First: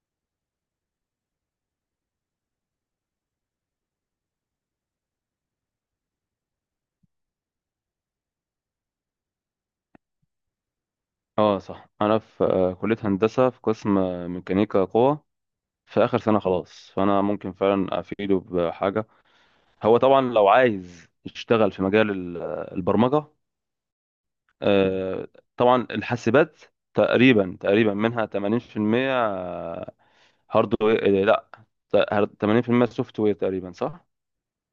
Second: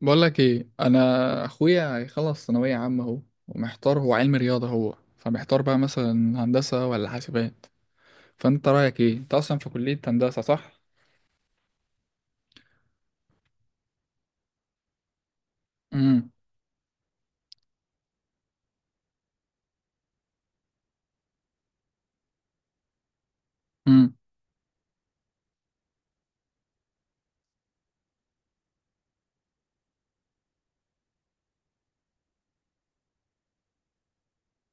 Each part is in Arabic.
بقول لك ايه، انا اخويا هيخلص ثانويه عامه اهو. ومحتار، هو علم رياضه، هو فمحتار بقى مثلا هندسه ولا حاسبات. فانت رايك ايه؟ انت اصلا في كليه هندسه صح؟ اه صح انا في آه، كليه هندسه في قسم ميكانيكا قوه في اخر امم سنه خلاص، فانا ممكن فعلا افيده بحاجه. هو طبعا لو عايز يشتغل في مجال البرمجه، امم. آه، طبعا الحاسبات تقريبا منها 80% هاردوير. لا، ت- 80% سوفت وير تقريبا، صح؟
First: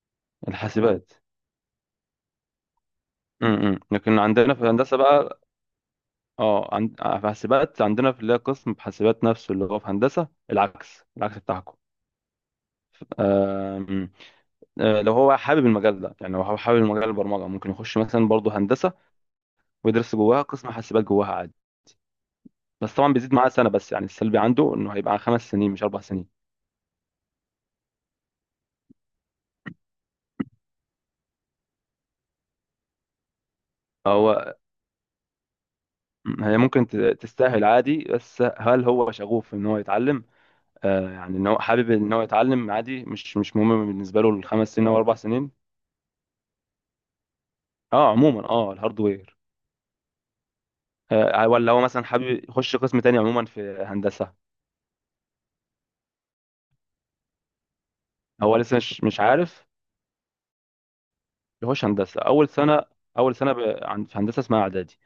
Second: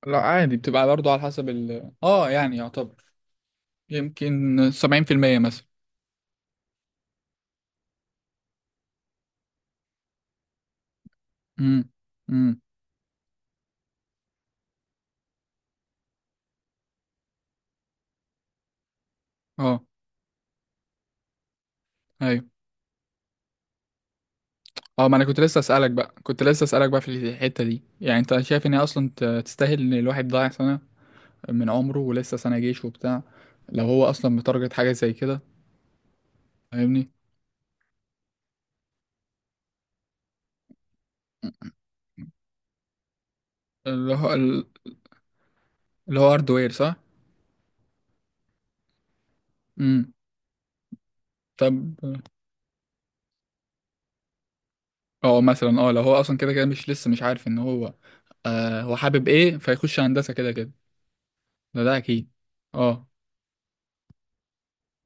لا عادي، بتبقى برضه الحاسبات، على حسب ال يعني يعتبر لكن عندنا يمكن في هندسه 70% بقى، مثلا. اه، في حاسبات عندنا، في اللي هي قسم في حاسبات نفسه اللي هو في هندسه، العكس العكس بتاعكم. امم امم آم، لو هو حابب المجال ده، يعني لو هو حابب المجال البرمجه، ممكن يخش مثلا برضه هندسه اه ويدرس جواها قسم حاسبات جواها عادي. ايوه بس طبعا بيزيد معاه سنه، بس يعني السلبي عنده انه اه هيبقى ما عن انا كنت خمس لسه سنين مش اسالك اربع بقى، سنين كنت لسه اسالك بقى في الحته دي، يعني انت شايف ان هي اصلا تستاهل ان الواحد ضايع سنه من عمره، ولسه سنه جيش وبتاع، لو هو اصلا هو متارجت حاجه زي كده؟ هي ممكن فاهمني؟ تستاهل عادي، بس هل هو شغوف ان هو يتعلم؟ آه، يعني ان هو حابب ان هو يتعلم عادي، مش مهم اللي بالنسبه له هو اللي ال 5 سنين او 4 سنين. هو هاردوير صح؟ اه عموما، اه، الهاردوير. امم. ولا طب هو مثلا حابب يخش قسم تاني عموما في هندسه؟ اه مثلا لو هو اصلا كده كده مش لسه مش عارف ان هو هو لسه هو مش حابب ايه، عارف. فيخش هندسة كده كده، ده يخش ده هندسه اكيد. اول سنه. اه، اول سنه، في هندسه اسمها اعدادي.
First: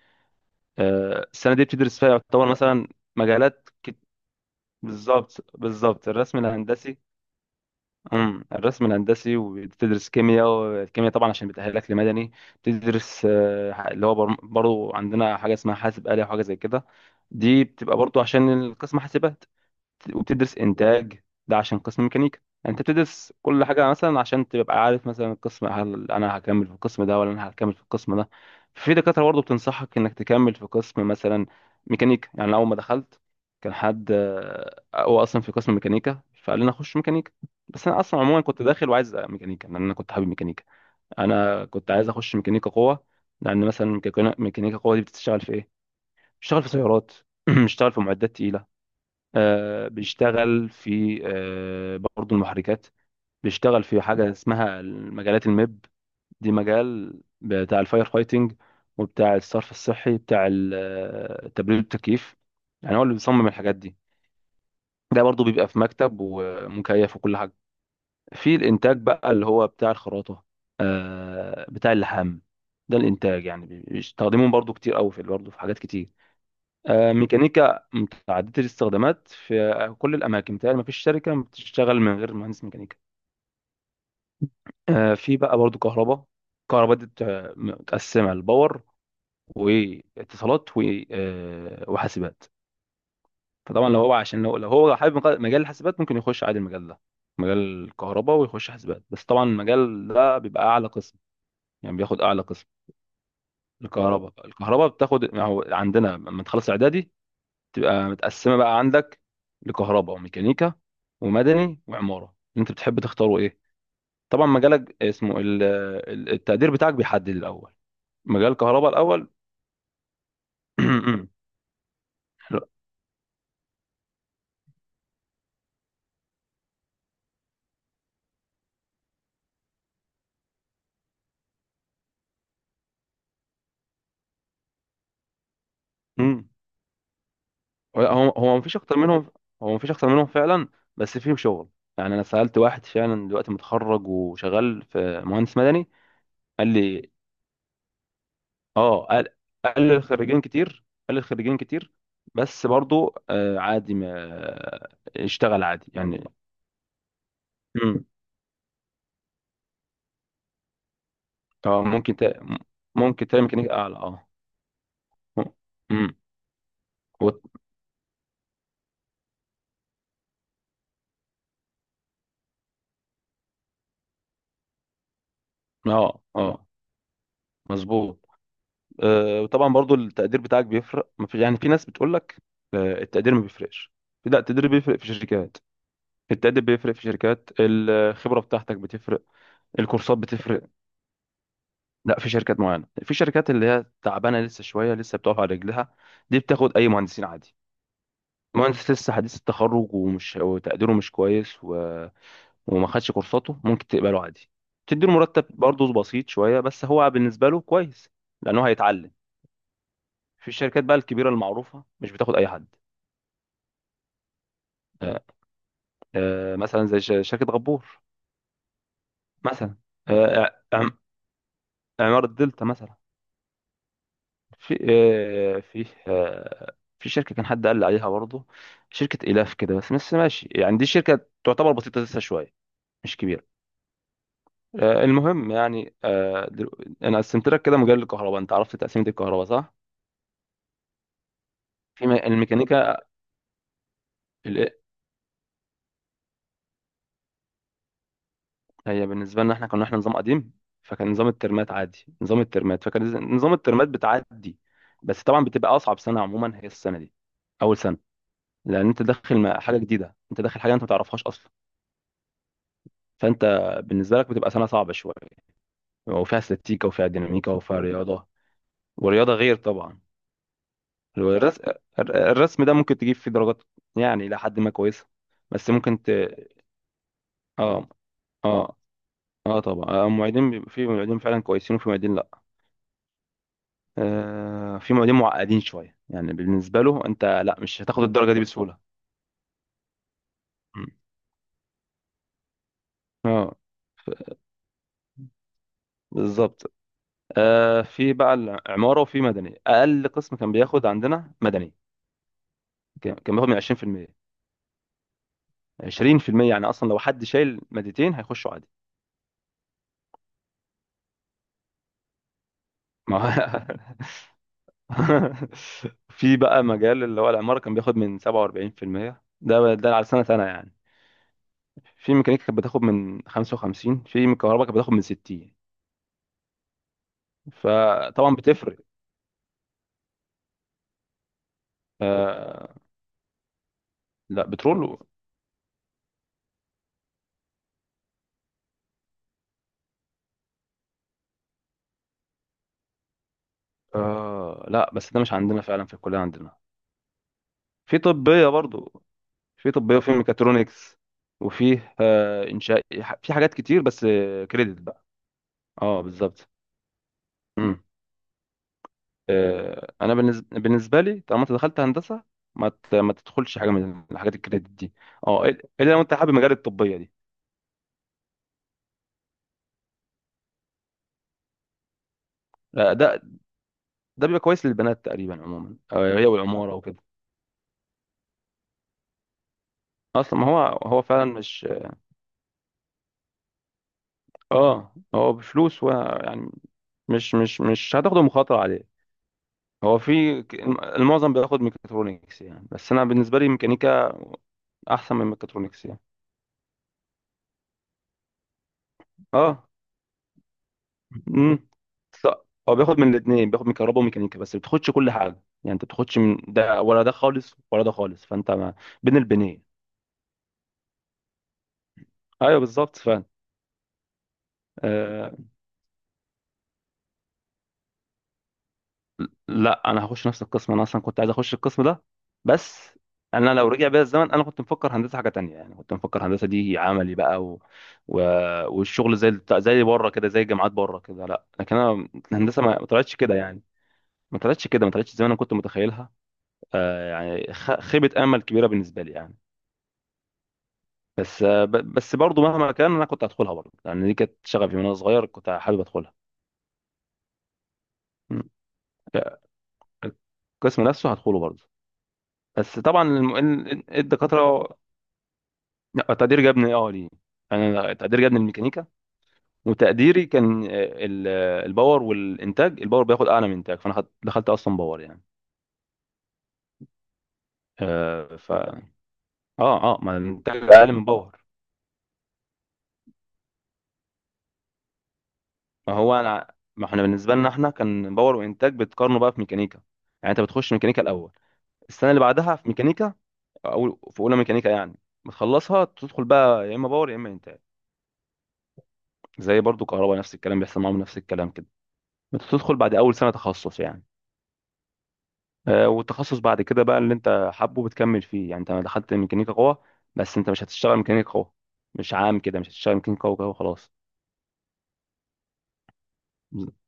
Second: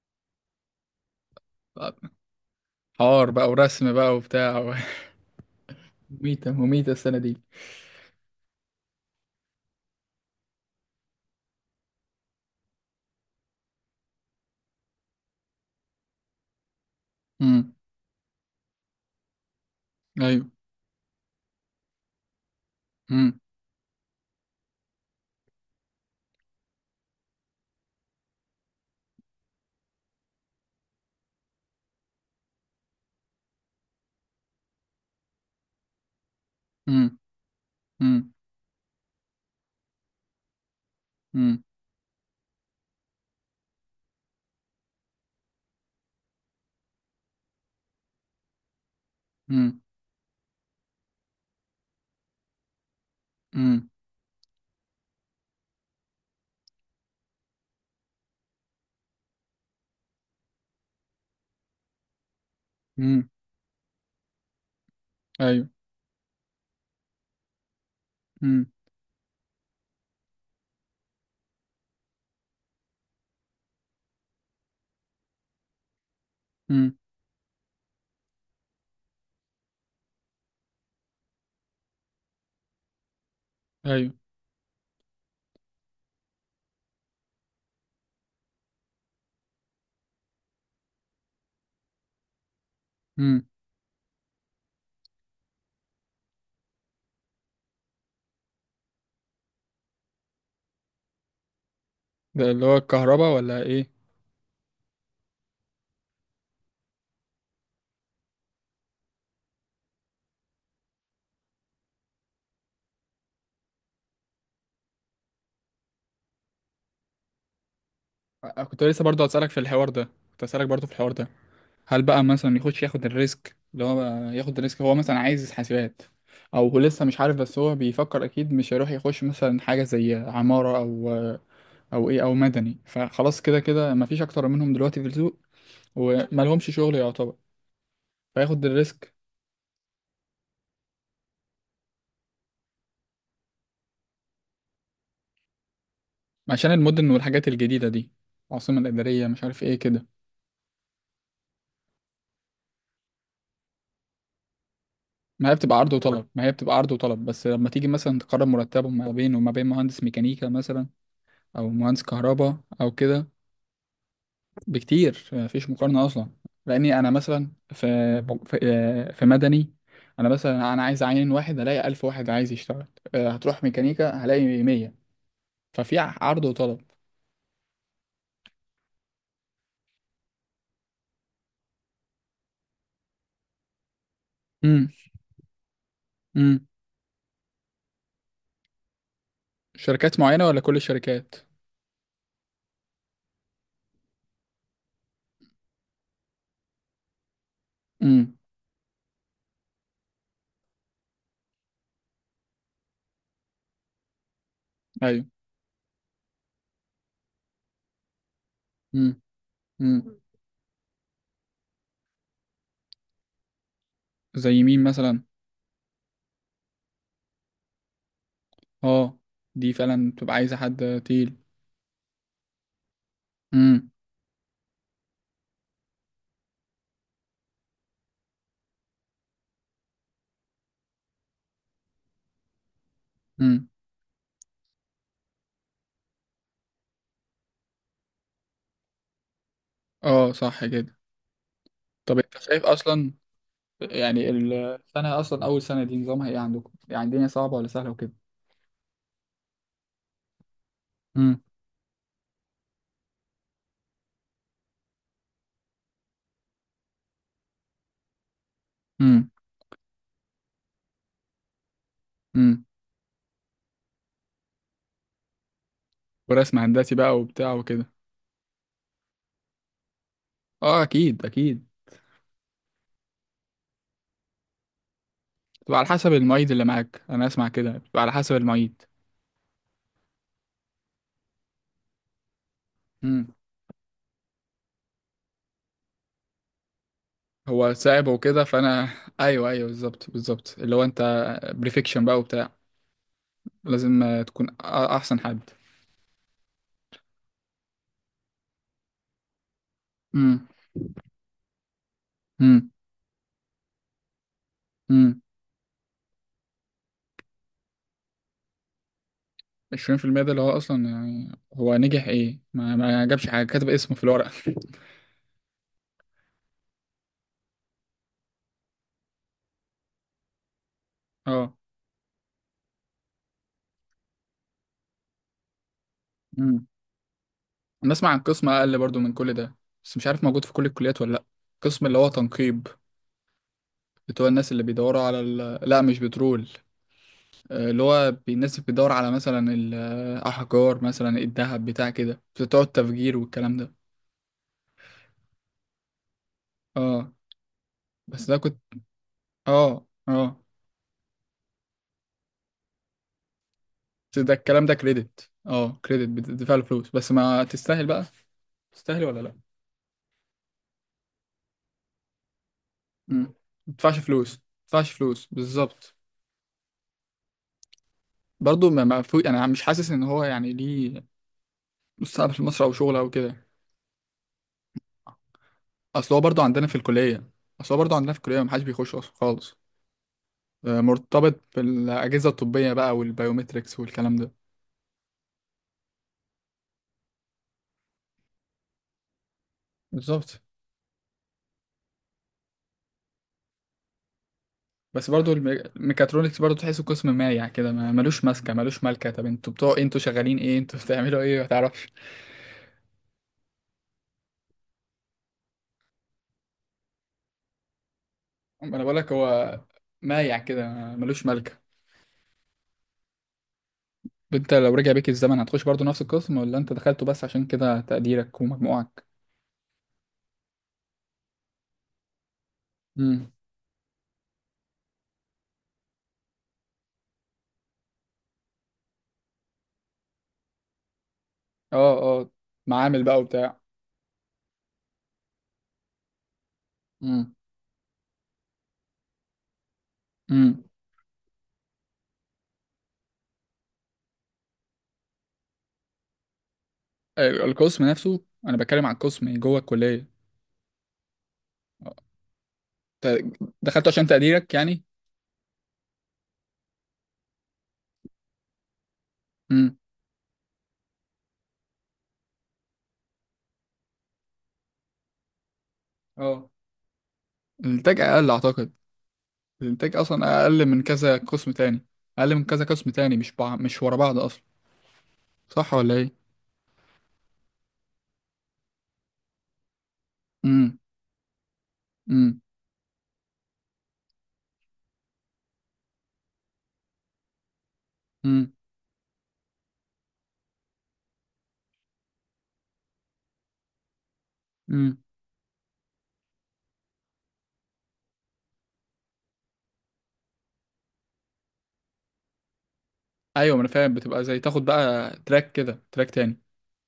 السنه دي بتدرس فيها يعتبر مثلا حوار بقى مجالات ورسم كت... بقى وبتاع و- بالظبط بالظبط الرسم مميتة مميتة الهندسي. السنة دي. الرسم الهندسي، وبتدرس كيمياء، والكيمياء طبعا عشان بتأهلك لمدني. بتدرس اللي هو برضو عندنا حاجه اسمها حاسب آلي وحاجه زي كده، دي امم. بتبقى برضو عشان القسم حاسبات. ايوه. وبتدرس انتاج، ده عشان قسم ميكانيكا. يعني انت بتدرس امم كل حاجه مثلا عشان تبقى عارف مثلا القسم، هل انا هكمل في القسم ده ولا انا هكمل في القسم ده. في دكاتره برضه بتنصحك انك تكمل في قسم مثلا ميكانيكا. يعني أنا اول ما دخلت كان حد، هو اصلا في قسم ميكانيكا، فقال لي انا اخش امم ميكانيكا. بس انا اصلا امم عموما كنت داخل وعايز ميكانيكا، لان انا كنت حابب ميكانيكا. امم انا كنت عايز اخش ميكانيكا قوه. لان مثلا ميكانيكا قوه دي بتشتغل في ايه؟ بتشتغل في سيارات، بتشتغل في معدات تقيله، امم بيشتغل في برضه المحركات، بيشتغل امم في حاجة اسمها مجالات الميب. دي مجال بتاع الفاير فايتنج، وبتاع الصرف الصحي، بتاع التبريد والتكييف. يعني هو اللي امم. بيصمم الحاجات دي. ده برضه بيبقى ايوه. في مكتب ومكيف وكل حاجة. في امم الإنتاج بقى، اللي هو بتاع الخراطة، بتاع اللحام. ده الإنتاج، يعني بيستخدموه برضه كتير أوي، في برضه في حاجات كتير. امم. ميكانيكا متعددة الاستخدامات، في كل الأماكن بتهيألي مفيش شركة بتشتغل من غير مهندس ميكانيكا. ايوه. في بقى برضو كهرباء. كهرباء دي متقسمة لباور واتصالات وحاسبات. امم. فطبعا لو هو، عشان لو هو حابب مجال الحاسبات، ممكن يخش عادي المجال ده، مجال الكهرباء، ويخش حاسبات. بس طبعا المجال ده بيبقى أعلى قسم، يعني بياخد أعلى ده اللي قسم. هو الكهرباء ولا ايه؟ الكهرباء بتاخد، يعني هو عندنا لما تخلص إعدادي تبقى متقسمه بقى عندك لكهرباء وميكانيكا ومدني وعماره، انت بتحب تختاره ايه. طبعا مجالك اسمه التقدير بتاعك بيحدد الاول مجال كنت كهرباء لسه برضه الاول. هسألك في الحوار ده، كنت هسألك برضه في الحوار ده، هل بقى مثلا حلو. يخش ياخد الريسك؟ اللي هو بقى ياخد الريسك هو مثلا عايز حاسبات، او هو لسه مش عارف، بس هو بيفكر اكيد مش هيروح يخش مثلا حاجه زي عماره او او ايه او مدني. فخلاص، كده كده مفيش اكتر منهم دلوقتي في السوق، مم. ومالهمش شغل يعتبر، هو هو فياخد مفيش اكتر الريسك. منهم. هو مفيش اكتر منهم فعلا، بس فيهم شغل. يعني انا سالت واحد فعلا دلوقتي متخرج وشغال في مهندس مدني، قال عشان المدن لي، والحاجات الجديده دي، العاصمه اه الاداريه، قال مش عارف ايه قال لي كده. الخريجين كتير، قال لي الخريجين كتير. بس برضو عادي، ما ما هي اشتغل بتبقى عادي عرض يعني. وطلب، ما هي بتبقى عرض وطلب، بس لما تيجي مثلا تقارن مرتبهم ما بينه وما بين مهندس ميكانيكا مثلا، او اه مهندس ممكن كهرباء او ممكن كده، تعمل ميكانيكا اعلى، اه. بكتير مفيش مقارنة امم أصلا. لأني أنا مثلا وت- في في مدني، أنا مثلا أنا عايز أعين واحد، هلاقي ألف واحد عايز يشتغل. هتروح ميكانيكا هلاقي مية. ففي اه، عرض اه، وطلب. مظبوط. وطبعا برضو التقدير بتاعك بيفرق، ما في... يعني في ناس بتقول لك التقدير ما بيفرقش. لا، التقدير امم. بيفرق في شركات، التقدير امم. بيفرق في شركات، الخبرة بتاعتك بتفرق، الكورسات شركات معينة ولا بتفرق. كل الشركات؟ لا، في شركات معينة، في شركات اللي هي تعبانة لسه شوية، لسه بتقف على رجلها، دي بتاخد اي مهندسين عادي. امم. مهندس لسه حديث التخرج، ومش وتقديره مش كويس وما خدش كورساته، ممكن تقبله عادي، تديله أيوه. مرتب برضه بسيط شويه، بس هو بالنسبه له كويس لانه هيتعلم. امم امم. في الشركات بقى الكبيره المعروفه مش بتاخد اي حد. زي مين مثلا؟ آه، مثلا زي شركه غبور أه. دي مثلا، فعلا بتبقى آه، عايزة عم- حد تقيل. عماره دلتا مثلا. امم في شركه كان حد قال لي عليها برضه، شركه الاف كده، بس ماشي يعني، دي شركه تعتبر بسيطه لسه شويه، مش كبيره. امم. المهم يعني، انا قسمت لك كده مجال الكهرباء، انت عرفت تقسيمه الكهرباء، صح؟ أه صح كده. في طب أنت شايف الميكانيكا. أصلا، يعني ال- السنة أصلا، أول سنة دي نظامها إيه عندكم؟ يعني الدنيا صعبة ولا سهلة وكده؟ هي بالنسبه لنا احنا، احنا نظام قديم، فكان نظام الترمات عادي، نظام الترمات، فكان نظام الترمات بتعدي. بس طبعا بتبقى اصعب سنه عموما هي السنه دي، اول سنه، لان انت امم داخل حاجه جديده، انت داخل حاجه انت ما تعرفهاش اصلا. امم. فانت بالنسبه لك بتبقى سنه صعبه شويه، وفيها ورسم استاتيكا هندسي وفيها بقى ديناميكا وبتاع وفيها وكده. رياضه. والرياضه غير طبعا. اه اكيد الرسم اكيد. الرسم ده ممكن تجيب فيه درجات، يعني الى حد ما كويسه، بس بتبقى على ممكن ت... حسب المعيد اللي معاك، انا اسمع كده اه، بتبقى على حسب اه، المعيد. اه، طبعا، المعيدين بيبقى في معيدين فعلا كويسين، وفي معيدين لا. امم. في معيدين معقدين شويه، يعني بالنسبه له انت لا، هو مش هتاخد صعب الدرجه دي وكده بسهوله. فانا ايوه ايوه بالظبط بالظبط اللي هو مم. انت بريفكشن بقى وبتاع، اه، لازم تكون احسن حد. بالظبط. في بقى العماره، وفي مدني. اقل قسم امم كان بياخد عندنا مدني، امم كان بياخد من 20%. امم. 20% يعني، اصلا لو حد شايل مادتين هيخشوا عادي. 20% ده اللي هو اصلا يعني هو نجح ايه، ما ما جابش حاجه، كاتب اسمه هو- في الورقه. في بقى مجال اللي هو العماره كان بياخد من 47%، ده على سنه سنه يعني. اه. في ميكانيكا كانت بتاخد من 55، في كهرباء كانت بتاخد من 60، امم. بسمع عن فطبعا قسم اقل بتفرق. برضو من كل ده، بس مش عارف موجود في كل الكليات ولا لا. قسم اللي هو تنقيب، آه، بتوع لا الناس اللي بيدوروا بترول. على ال... لا مش بترول. اللي هو الناس اللي بتدور على مثلا الأحجار، مثلا الذهب، بتاع كده، بتوع التفجير والكلام ده. لا، بس ده مش عندنا فعلا، في الكلية عندنا اه. في بس ده طبية كنت. برضو، في اه طبية وفي اه. ميكاترونكس، وفيه إنشاء، في حاجات كتير، بس بس ده الكلام ده كريدت بقى. كريدت، اه اه، كريدت بالظبط. بتدفع له فلوس، بس ما مم. تستاهل بقى، تستاهل ولا لا. انا بالنسبة لي طالما انت دخلت هندسة، ما امم. تدخلش حاجة ما تدفعش من فلوس، الحاجات ما الكريدت تدفعش دي. فلوس اه، الا بالظبط. لو انت حابب مجال الطبية دي. برضه ما فوق، انا مش حاسس ان هو يعني ليه مستقبل في مصر او آه، شغل او ده كده. ده بيبقى كويس للبنات تقريبا عموما، اصل هو هي برضه عندنا في والعمارة وكده. الكليه، اصل هو برضه عندنا في الكليه ما حدش بيخش أصلاً خالص. اصلا، ما هو هو فعلا مرتبط مش، بالأجهزة الطبية بقى والبيومتريكس والكلام ده. اه، هو بفلوس ويعني، مش هتاخده مخاطرة عليه. هو بالظبط. في المعظم بياخد ميكاترونكس، يعني بس انا بالنسبة لي ميكانيكا بس احسن من برضو ميكاترونكس يعني. الميكاترونكس برضو تحسه قسم مايع كده، ما ملوش ماسكة ملوش مالكة، طب انتوا اه. بتوع ايه؟ انتوا شغالين ايه؟ انتوا بتعملوا ايه ما امم تعرفش. ص- هو بياخد من الاثنين، بياخد من كهرباء وميكانيكا، بس بتاخدش كل حاجة، يعني انت بتاخدش من ده ولا ده خالص، ولا ده خالص، فانت ما ما انا بقولك بين هو البنين. مايع كده، ملوش مالكة. ايوه، بالظبط، فعلا. انت لو رجع بيك آه، الزمن هتخش برضو نفس القسم، ولا انت دخلته بس عشان كده تقديرك ومجموعك؟ لا، انا هخش نفس القسم، انا اصلا كنت عايز اخش القسم ده. بس امم. انا لو رجع بيا الزمن، انا كنت مفكر هندسه حاجه تانية، يعني كنت مفكر هندسه دي عملي بقى، و... والشغل زي زي بره كده، زي الجامعات بره كده، لا. لكن اه انا اه. الهندسه ما معامل طلعتش بقى كده وبتاع. يعني، ما طلعتش كده، ما طلعتش زي ما انا كنت متخيلها. امم يعني خيبه امل كبيره بالنسبه لي يعني. امم. بس برضو مهما كان انا كنت هدخلها برضو، لان دي كانت شغفي من وانا صغير، كنت حابب ادخلها. القسم نفسه، م. انا بتكلم عن القسم جوه الكلية. القسم نفسه هدخله برضه. اه. بس طبعا ت- دخلته عشان تقديرك الدكاترة. يعني؟ لا، تقدير جابني، اه، ليه؟ انا تقدير جابني الميكانيكا، وتقديري كان، الباور والانتاج، الباور بياخد اعلى من انتاج، فانا دخلت اصلا باور يعني. اه الانتاج اقل آه، ف اعتقد. اه الانتاج اه، ما اصلا الانتاج اقل من اقل من كذا باور. قسم تاني، اقل من كذا قسم تاني، مش مش ورا بعض اصلا، صح ولا ما ايه؟ هو انا، ما احنا بالنسبه لنا احنا كان باور وانتاج بتقارنوا بقى في ميكانيكا. يعني انت بتخش امم ميكانيكا الاول، السنه اللي امم بعدها في ميكانيكا، او في اولى ميكانيكا يعني، بتخلصها تدخل بقى يا اما باور يا اما انتاج. امم زي برضو كهرباء، نفس الكلام بيحصل معاهم، نفس الكلام كده. بتدخل بعد اول سنه تخصص يعني. امم. والتخصص بعد كده بقى اللي انت حابه بتكمل فيه. يعني انت دخلت ميكانيكا قوة، بس انت مش هتشتغل ميكانيكا قوة، مش عام كده، مش هتشتغل ميكانيكا قوة كده ايوه، ما انا وخلاص. فاهم، بتبقى زي تاخد بقى تراك كده، تراك تاني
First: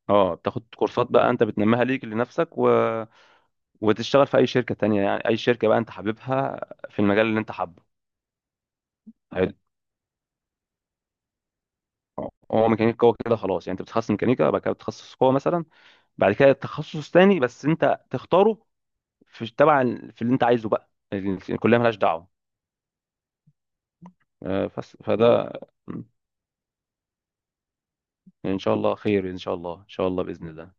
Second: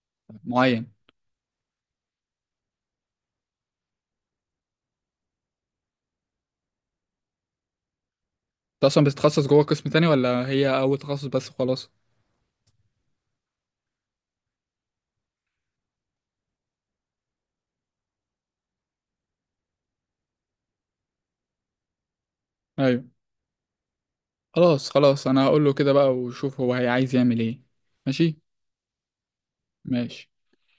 اه، بتاخد معين. كورسات بقى، انت بتنميها ليك لنفسك، وتشتغل في اي شركة تانية، يعني اي شركة بقى انت حاببها، في المجال اللي انت حابه. انت اصلا بتتخصص حلو. جوه قسم تاني ولا هي اول تخصص بس خلاص؟ اه، هو ميكانيكا قوة كده خلاص، يعني انت بتتخصص ميكانيكا، بعد كده بتتخصص قوة مثلا، بعد كده تخصص تاني بس انت تختاره، في تبع في اللي انت عايزه بقى، الكلية مالهاش دعوة. ايوه. خلاص بس خلاص، انا فده. هقول له كده بقى وشوف هو هي عايز يعمل ايه. ماشي. ان شاء الله خير، ان شاء الله، ان شاء الله، ماشي. باذن الله.